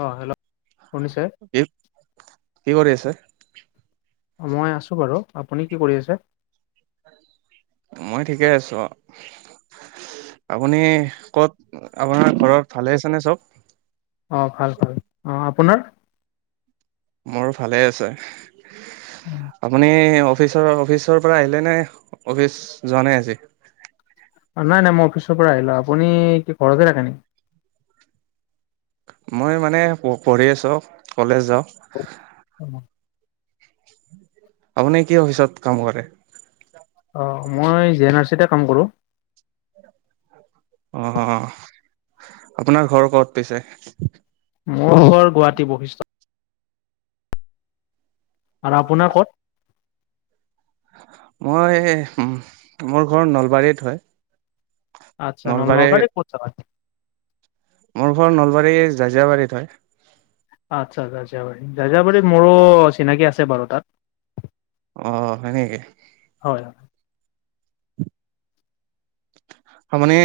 অ hello শুনিছে [inaudible] কি কৰি আছে অঁ মই আছো বাৰু আপুনি কি কৰি আছে মই ঠিকে আছো আৰু আপুনি কত আপোনাৰ ঘৰৰ ভালে আছে নে চব অঁ ভাল ভাল অঁ আপোনাৰ মোৰ ভালে আছে আপুনি অফিচ [inaudible] অফিচৰ পৰা আহিলে নে অফিচ যোৱা নাই আজি নাই নাই মই অফিচৰ পৰা আহিলো আপুনি কি ঘৰতে থাকে নেকি মই মানে প-পঢ়ি আছো কলেজ যাও [inaudible] আপুনি কি অফিচত কাম কৰে অ মই জি এন আৰ চিতে কাম কৰোঁ অ আপোনাৰ ঘৰ কত পিছে মোৰ ঘৰ গুৱাহাটী বৈশিষ্ট আৰু আপোনাৰ ক'ত মই এ উম মোৰ ঘৰ নলবাৰীত হয় আচ্ছা নল নলবাৰীৰ কত থাকা মোৰ ঘৰ নলবাৰীৰ জাজিয়াবাৰীত হয় আচ্ছা জাজিয়াবাৰী জাজিয়াবাৰীত মোৰো চিনাকি আছে বাৰু তাত অ হয় নেকি হয় হয়। আপুনি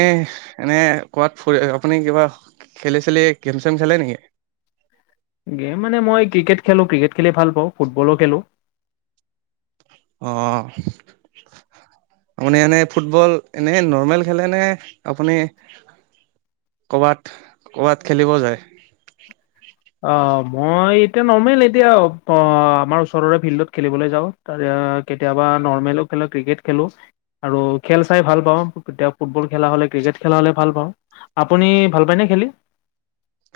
এনে কোৱাত ফুৰি আপুনি কিবা খেলি চেলি গেম চেম খলে নেকি গেম মানে মই ক্ৰিকেট খেলো ক্ৰিকেট খেলি ভাল পাওঁ ফুটবলো খেলো অ আপুনি এনেই ফুটবল এনেই নৰ্মেল খেলে নে আপুনি কৰবাত কৰবাত খেলিবও যায় অ মই এতিয়া নৰ্মেল এতিয়া অ আমাৰ ওচৰৰে ফিল্ডত খেলিবলৈ যাওঁ ত কেতিয়াবা নৰ্মেলো খেলোঁ ক্ৰিকেট খেলোঁ আৰু খেল চাই ভাল পাওঁতি ফুটবল খেলা হ'লে ্ৰিক খেলা হলে ভাল পাওঁ আপুনি ভাল পায়নে খেলি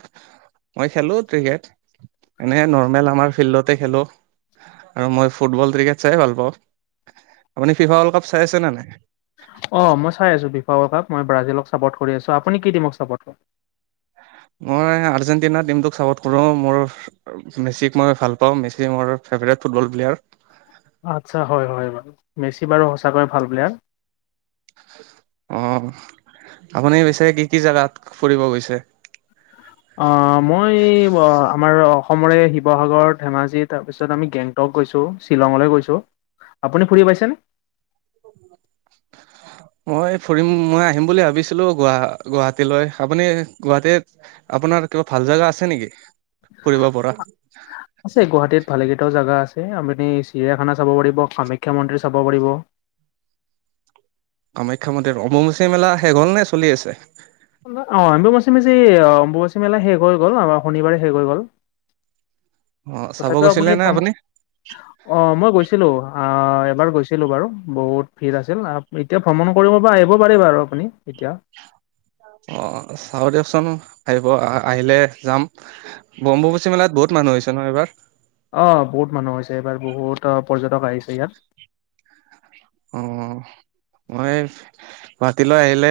[inaudible] মই খেলো ক্ৰিকেট এনেে নৰ্মেল আমাৰ ফিল্ডতে খেলো আৰু মই ফুটবল ক্ৰিকেট চাই ভাল পাওঁ আপুনি ফিফা ৱৰ্লড কাপ চাই আছে নে নাই অ' মই চাই আছো ফিফা ৱৰ্ল্ড কাপ মই ব্ৰাজিলক ছাপৰ্ট কৰি আছোঁ আপুনি কি দিমক ছাপৰ্ট কৰে মই আৰ্জেণ্টিনা টিমটোক চাপৰ্ট কৰো মোৰ মেচিক মই ভাল পাওঁ মে মোৰ ফেভট ফুটবল প্লেয়াৰ আচ্ছা হয়-হয় বাৰু মেচি বাৰু সঁচাকৈ ভাল প্লেয়াৰ। অ' আপুনি পিছে কি-কি জেগাত ফুৰিব গৈছে। অ' মই ৱ আমাৰ অসমৰে শিৱসাগৰ, ধেমাজি তাৰপিছত আমি গেংটক গৈছোঁ শ্বিলঙলৈও গৈছোঁ। আপুনি ফুৰি পাইছেনে। [inaudible] মই ফুৰিম মই আহিম বুলি ভাবিছিলো গোৱা গুৱাহাটীলৈ আপুনি গুৱাহাটী আপোনাৰ কিবা ভাল জাগা আছে নেকি ফুৰিব পৰা। ভালকেইটাও জেগা আছে আপুনি চিৰিয়াখানা চাব পাৰিব কামাখ্যা মন্দিৰ চাব পাৰিব। কামাখ্যা মন্দিৰ অম্বুবাচী মেলা শেষ হ'ল নে চলি আছে। অ' অম্বুবাচিমীচি অম্বুমাচী মেলা শেষ হৈ গ'ল আমাৰ শনিবাৰে শেষ হৈ গ'ল। অ' চাব তথাপিও গৈছিলে নে ভ্ৰমণ আপুনি। অ মই গৈছিলো আহ এবাৰ গৈছিলো বাৰু বহুত ভিৰ আছিল এতিয়া ভ্ৰমণ কৰিব পৰা আহিব পাৰি বাৰু আপুনি এতিয়া। [inaudible] অ' চাও দিয়কচোন আহিব আহ আহিলে যাম অম্বুবাচি মেলাত বহুত মানুহ হৈছে ন এইবাৰ। অ' বহুত মানুহ হৈছে এইবাৰ বহুত পৰ্যটক আহিছে ইয়াত। অ' মই গুৱাহাটীলৈ আহিলে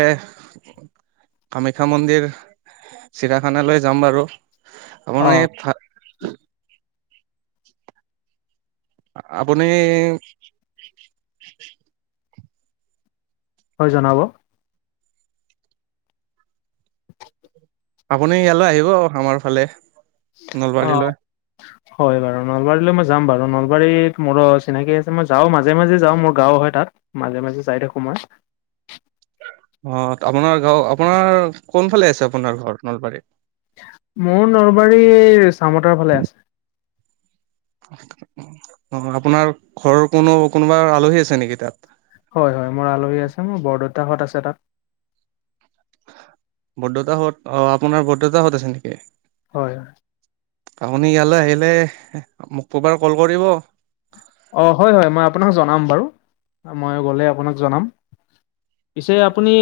কামাখ্যা মন্দিৰ চিৰাখানালৈ যাম বাৰু। আমাৰ অ মানে ইয়াত আপুনি হয় জনাব। আপুনি ইয়ালৈ আহিব আমাৰ ফালে অ নলবাৰীলৈ। হয় বাৰু নলবাৰীলৈ মই যাম বাৰু নলবাৰীত মোৰো চিনাকি আছে মই যাও মাজে- মাজে যাও মোৰ গাঁও হয় তাত। মাজে- মাজে যাই থাকো মই। অ' আপোনাৰ গাঁও আপোনাৰ কোনফালে আছে আপোনাৰ ঘৰ নলবাৰীত। মোৰ নলবাৰীৰ চামতাৰ ফালে আছে। অ' আপোনাৰ ঘৰৰ কোনো কোনোবা আলহী আছে নেকি তাত। হয়- হয় মোৰ আলহী আছে মোৰ বৰদেউতাহত আছে তাত। বৰদেউতাহঁত অ আপোনাৰ বৰদেউতাহঁত আছে নেকি। হয়। আপুনি ইয়ালৈ আহিলে মোক কবাৰ কল কৰিব। অ' হয়-হয় মই আপোনাক জনাম বাৰু, মই গ'লে আপোনাক জনাম। পিছে আপুনি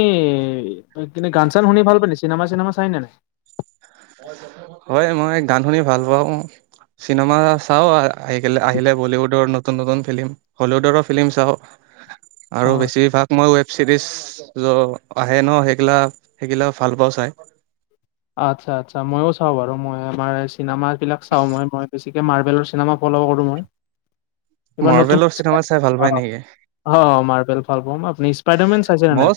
কিনে গান চান শুনি ভাল পায়নে চিনেমা চিনেমা চাইনে নাই। হয় মই গান শুনি ভাল পাওঁ। চিনেমা চাও আহি আহিলে বলীউডৰ নতুন- নতুন ফিল্ম হলিউডৰো ফিল্ম চাও। আৰু হয়। বেছিভাগ মই ৱেব চিৰিজ য আহে ন সেইগিলা-সেইগিলা ভাল পাওঁ চাই। আচ্ছা-আচ্ছা মইও চাওঁ বাৰু মই আমাৰ এই চিনেমা গিলাক চাওঁ মই- মই গতিকে মাৰ্বেলৰ চিনেমা ফল' কৰোঁ মই। এইবাৰ নতুন মাৰ্বেলৰ চিনেমা চাই ভাল অ পাই নেকি। অ' মাৰ্বেল ভাল পাও, আপুনি স্পাইডাৰমেন চাইছেনে নাই। মই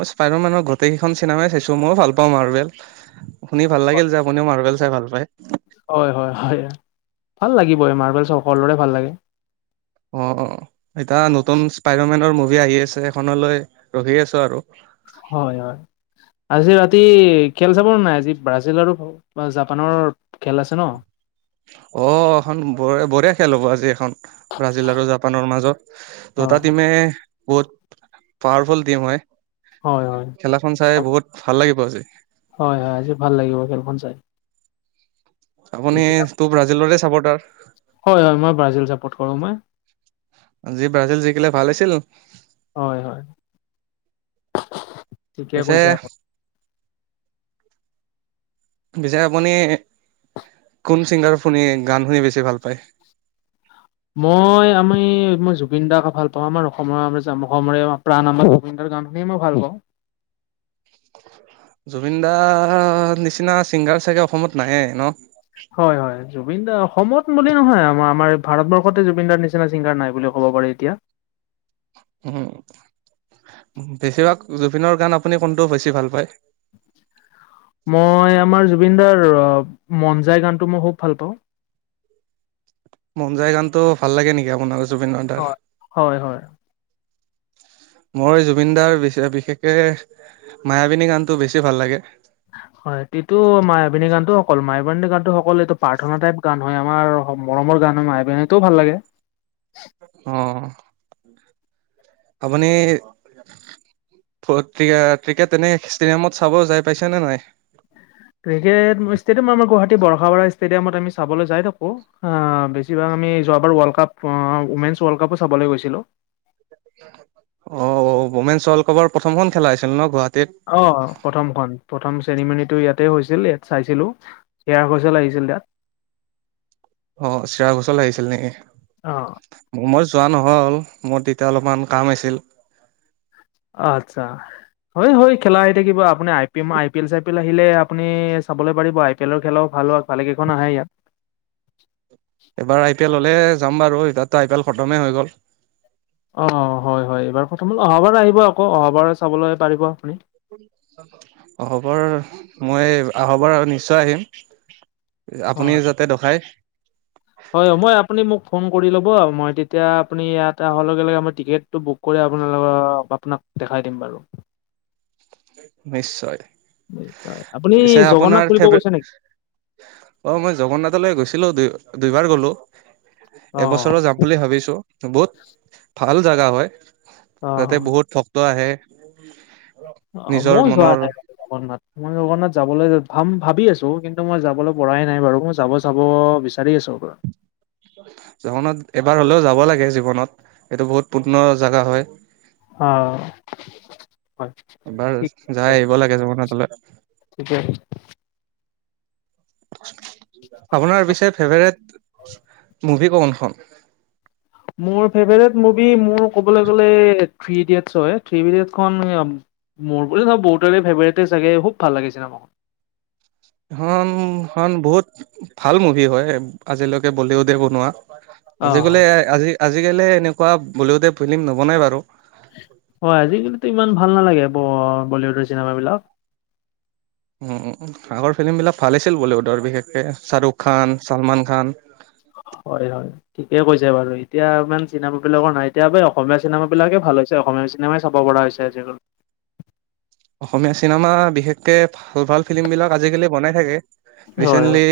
মই স্পাইদাৰ মেনৰ গোটেইকেইখন চিনেমাই চাইছো মইও ভাল পাওঁ মাৰ্বেল শুনি ভাল লাগিল যে আপুনিও মাৰ্বেল চাই ভাল পায়। হয় হয়-হয় ভাল লাগিব এই মাৰ্বেল চ' সকলোৰে ভাল লাগে। অ'-অ' এতিয়া নতুন স্পাইদাৰমেনৰ মুভি আহি আছে। সেইখনলৈ ৰখি আছো আৰু। হয়- হয়। আজি ৰাতি খেল চাব নাই আজি ব্ৰাজিল আৰু জাপানৰ খেল আছে ন। উ অ এখন ব বঢ়িয় খেল হ'ব আজি এখন ব্ৰাজিল আৰু জাপানৰ মাজত দুটা হয় টিমে বহুত পাৱাৰফুল টিম হয় হয় খেলাখন চাই বহুত ভাল লাগিব আজি হয় হয় আজি ভাল লাগিব খেলখন চাই আপুনি তোৰ ব্ৰাজিলৰে চাব তাৰ হয় হয় মই ব্ৰাজিল চাপৰ্ট কৰো মই যি ব্ৰাজিল জিকিলে ভাল আছিল হয় হয় ঠিকে পিছে কৈছে পিছে আপুনি কোন চিংগাৰ শুনি গান শুনি বেছি ভাল পায় ম মই জুবিন দাৰ ভাল পাওঁ আমাৰ অসমৰ অসমৰে প্ৰাণ আমাৰ জুবিন দাৰ গান শুন মই ভাল পাওঁ ঘঘ জুবিন দা নিচিনা চিংগাৰ চাগে অসমত নাইে ন হয় হয় জুবিন দাৰ অসমত বুলি নহয় আমাৰ আমাৰ ভাৰতবৰ্ষতে জুবিন দাৰ নিচিনা ছিংগাৰ নাই বুলি ক'ব পাৰি এতিয়া উম বেছিভাগ জুবিনৰ গান আপুনি কোনটো বেছি ভাল পায় মই আমাৰ জুবিন দাৰ মন যায় গানটো মই খুব ভাল পাওঁ মন যায় গানটো ভাল লাগে নেকি আপোনাৰ জুবিনৰ দাৰ? হয় হয় হয় মই জুবিন দাৰ বিশেষকে মায়াবিনী গানতটো বেছি ভাল লাগে হয় ো মায় অভিনী গান টো অকল মায় গানতটো সকল এইটো প্ৰাৰ্থনা টাইপ গান হয় আমাৰ মৰমৰ গান হয় মটোও ভাল লাগে উম আপুনি ্ৰ ত্ৰিকেট তেনেক ষ্টেডিয়ামত চাব যাই পাইছে নে নাই ক্ৰিকেট ষ্টেডিয়াম আমাৰ গুৱাহাটী বৰ্ষ বাৰা ষ্টেডিয়ামত আমি চাবলৈ যাই থাকো বেছিভাগ আমি যোৱাবাৰ ৱৰ্ল্ড কাপ উমেন ৱৰ্ল্ড কাপো চাবলৈ গৈছিলো অ অ বোমেন চল কবাৰ প্ৰথমখন খেলা হৈছিল ন গুৱাহাটী অ প্ৰথমখন প্ৰথম চেৰিমনীটো ইয়াতে হৈছিল ইয়াত চাইছিলোঁ শেয়াৰ হচেল আহিছিল তাত অ চিৰা গছল আহাগিছিল নেকি অ মই যোৱা নহয় হ'ল মোৰ তেতিয়া অলপমান কাম আছিল আচ্ছা হয় হয় খেলা আহি থাকিব আপুনিই পি আই পি এল চ পি এল আহিলে আপুনি চাবলৈ পাৰিব আই পি এলৰ খেলাও ভাল হওক ভালে কেইখন আহে ইয়াত এবাৰ আই পি এল হলে যাম বাৰু এবাৰতো আই পি এল খদমে হৈ গ'ল অ হয় হয় এইবাৰ প্ৰথম অহাবাৰ আহিব আকৌ অহাবাৰ চাবলৈ পাৰিব আপুনি অবৰ মই আহবাৰ নিশ্চয় আহিম হয় আপুনিও যাতে দখাই। হয় মই আপনি মোক। ফোন কৰি ল'ব, মই তেতিয়া আপুনি ইয়াত অহাৰ লগে লগে মই টিকেটটো বুক কৰি আপোনালোকৰ আপোনাক। দেখাই দিম বাৰু। নিশ্চয় নিশ্চয় আপুনি পিছে জগন্নাথ আপোনাৰ ফুৰিব ফেভৰ। গৈছে নেকি অ মই জগন্নাথলৈ গৈছিলো দুই। দুইবাৰ গলো অ এবছৰৰ যাম বুলি ভাবিছো বহুত। ভাল জোগা হয়, অ তাতে বহুত ভক্ত আহে। অ নিজৰ মইো যোৱা মনৰ নাই জগন্নাথ মই জগন্নাথ যাবলৈ। ভাম ভাবি আছোঁ কিন্তু মই যাবলৈ পৰাই নাই, বাৰু মই যাব চাব বিচাৰি আছোঁ। জগন্নাথ এবাৰ হলেও যাব লাগে, জীৱনত এইটো বহুত পূৰ্ণ জাগা হয়। অ হয় এবাৰ ঠিক যাই আছে আহিব লাগে জীৱনত হ'লে। ঠিকে আছে। আপোনাৰ পিছে ফেভাৰেট মুভি কোনখন? মোৰ ফেভৰেট মুভি মোৰ ক'বলৈ গ'লে থ্ৰী ইডিয়েটছ হয়, থ্ৰী ইডিয়েটছখন। মোৰ বুলি নহয় বহুত ফেভৰেটে চাগে, খুব ভাল লাগে চিনেমাখন। এখন খন বহুত ভাল মুভি হয় আজিলৈকে বলিউডে বনোৱা, আজিকালি অ' আজি। আজিকালি এনেকুৱা বলিউডে ফিল্ম নবনায় বাৰু। হয়, আজিকালিতো ইমান ভাল নালাগে ব বলীউডৰ চিনেমাবিলাক। আগৰ ফিল্মবিলাক ভাল আছিল বলীউডৰ, বিশেষকৈ শ্বাৰুক খান, চালমান খান। অ'। হয়, হয় ঠিকে কৈছে বাৰু, এতিয়া ইমান চিনেমা বিলাকৰ নাই। এতিয়া পে অসমীয়া চিনেমা বিলাকে ভাল হৈছে অসমীয়া। অসমীয়া চিনেমাই চাব পৰা হৈছে আজিকালি। অসমীয়া চিনেমা বিশেষকে ভাল-ভাল ফিল্ম বিলাক আজিকালি বনাই থাকে। হয় হয়। ৰিচেন্টলি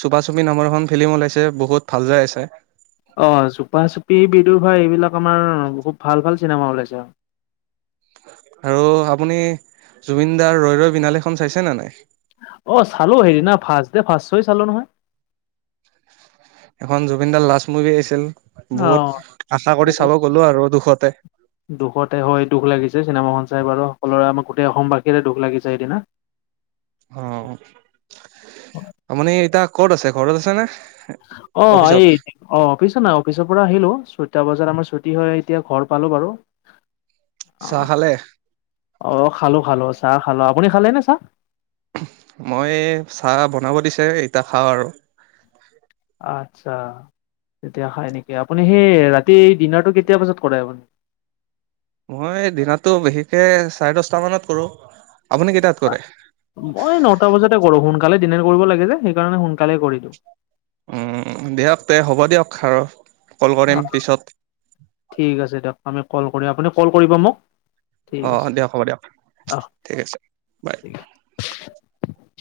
চুপা চুপি নামৰ এখন ফিল্ম ওলাইছে, বহুত ভাল যাই আছে। অ' চুপা চুপি, বিদুৰ ভাই এইবিলাক আমাৰ খুৱ ভাল ভাল চিনেমা ওলাইছে। আৰু আপুনি জুবিনদাৰ ৰৈ ৰৈ বিনালেখন চাইছে নে নাই? অ' চালো হেদিনা ফাৰ্ষ্ট দে ফাৰ্ষ্ট চ' অ' চালো নহয়। এখন জুবিন দাৰ লাষ্ট মুভি আহিছিল, বহুত আশা কৰি অ' চাব গ'লো আৰু দুখতে। দুখতে হয়, দুখ লাগিছে চিনেমাখন চাই বাৰু, সকলোৰে আমাৰ গোটেই অসমবাসীৰে দুখ লাগিছে সেইদিনা। অ' আপুনি এতিয়া ক'ত আছে ঘৰত আছে নে? অফিচত? অ'এই অ' অফিচত নাই, অফিচৰ পৰা আহিলো ছয়টা বজাত। ত' আমাৰ ছুটি হয় এতিয়া ঘৰ পালো বাৰু। চাহ খালে? অ' খালো, খালো চাহ খালো, আপুনি খালে নে চাহ? মই চাহ বনাব দিছে, ইতা খাও আৰু আতছা। তেতিয়া খায় নেকি, আপুনি সেই ৰাতি ডিনাৰটো কেতিয়া বজাত কৰে আপুনি। মই দিনতটো বিশেষকে চাৰে দচটা মানত কৰো। আপুনি কেইটাত কৰে? মই নটা বজাতে কৰো সোনকালে। দিনে কৰিব লাগে যে, সেইকাৰণে সোনকালে কৰি দিও। উম, দিয়ক তে হ'ব দিয়ক আৰু। কল কৰিম অ' পিছত ঠিক আছে দিয়ক। আমি ক'ল কৰি আপুনি ক'ল কৰিব মোক। ঠিক অ আছে, দিয়ক হ'ব দিয়ক অহ ঠিক আছে বাই। ঠিক আছে।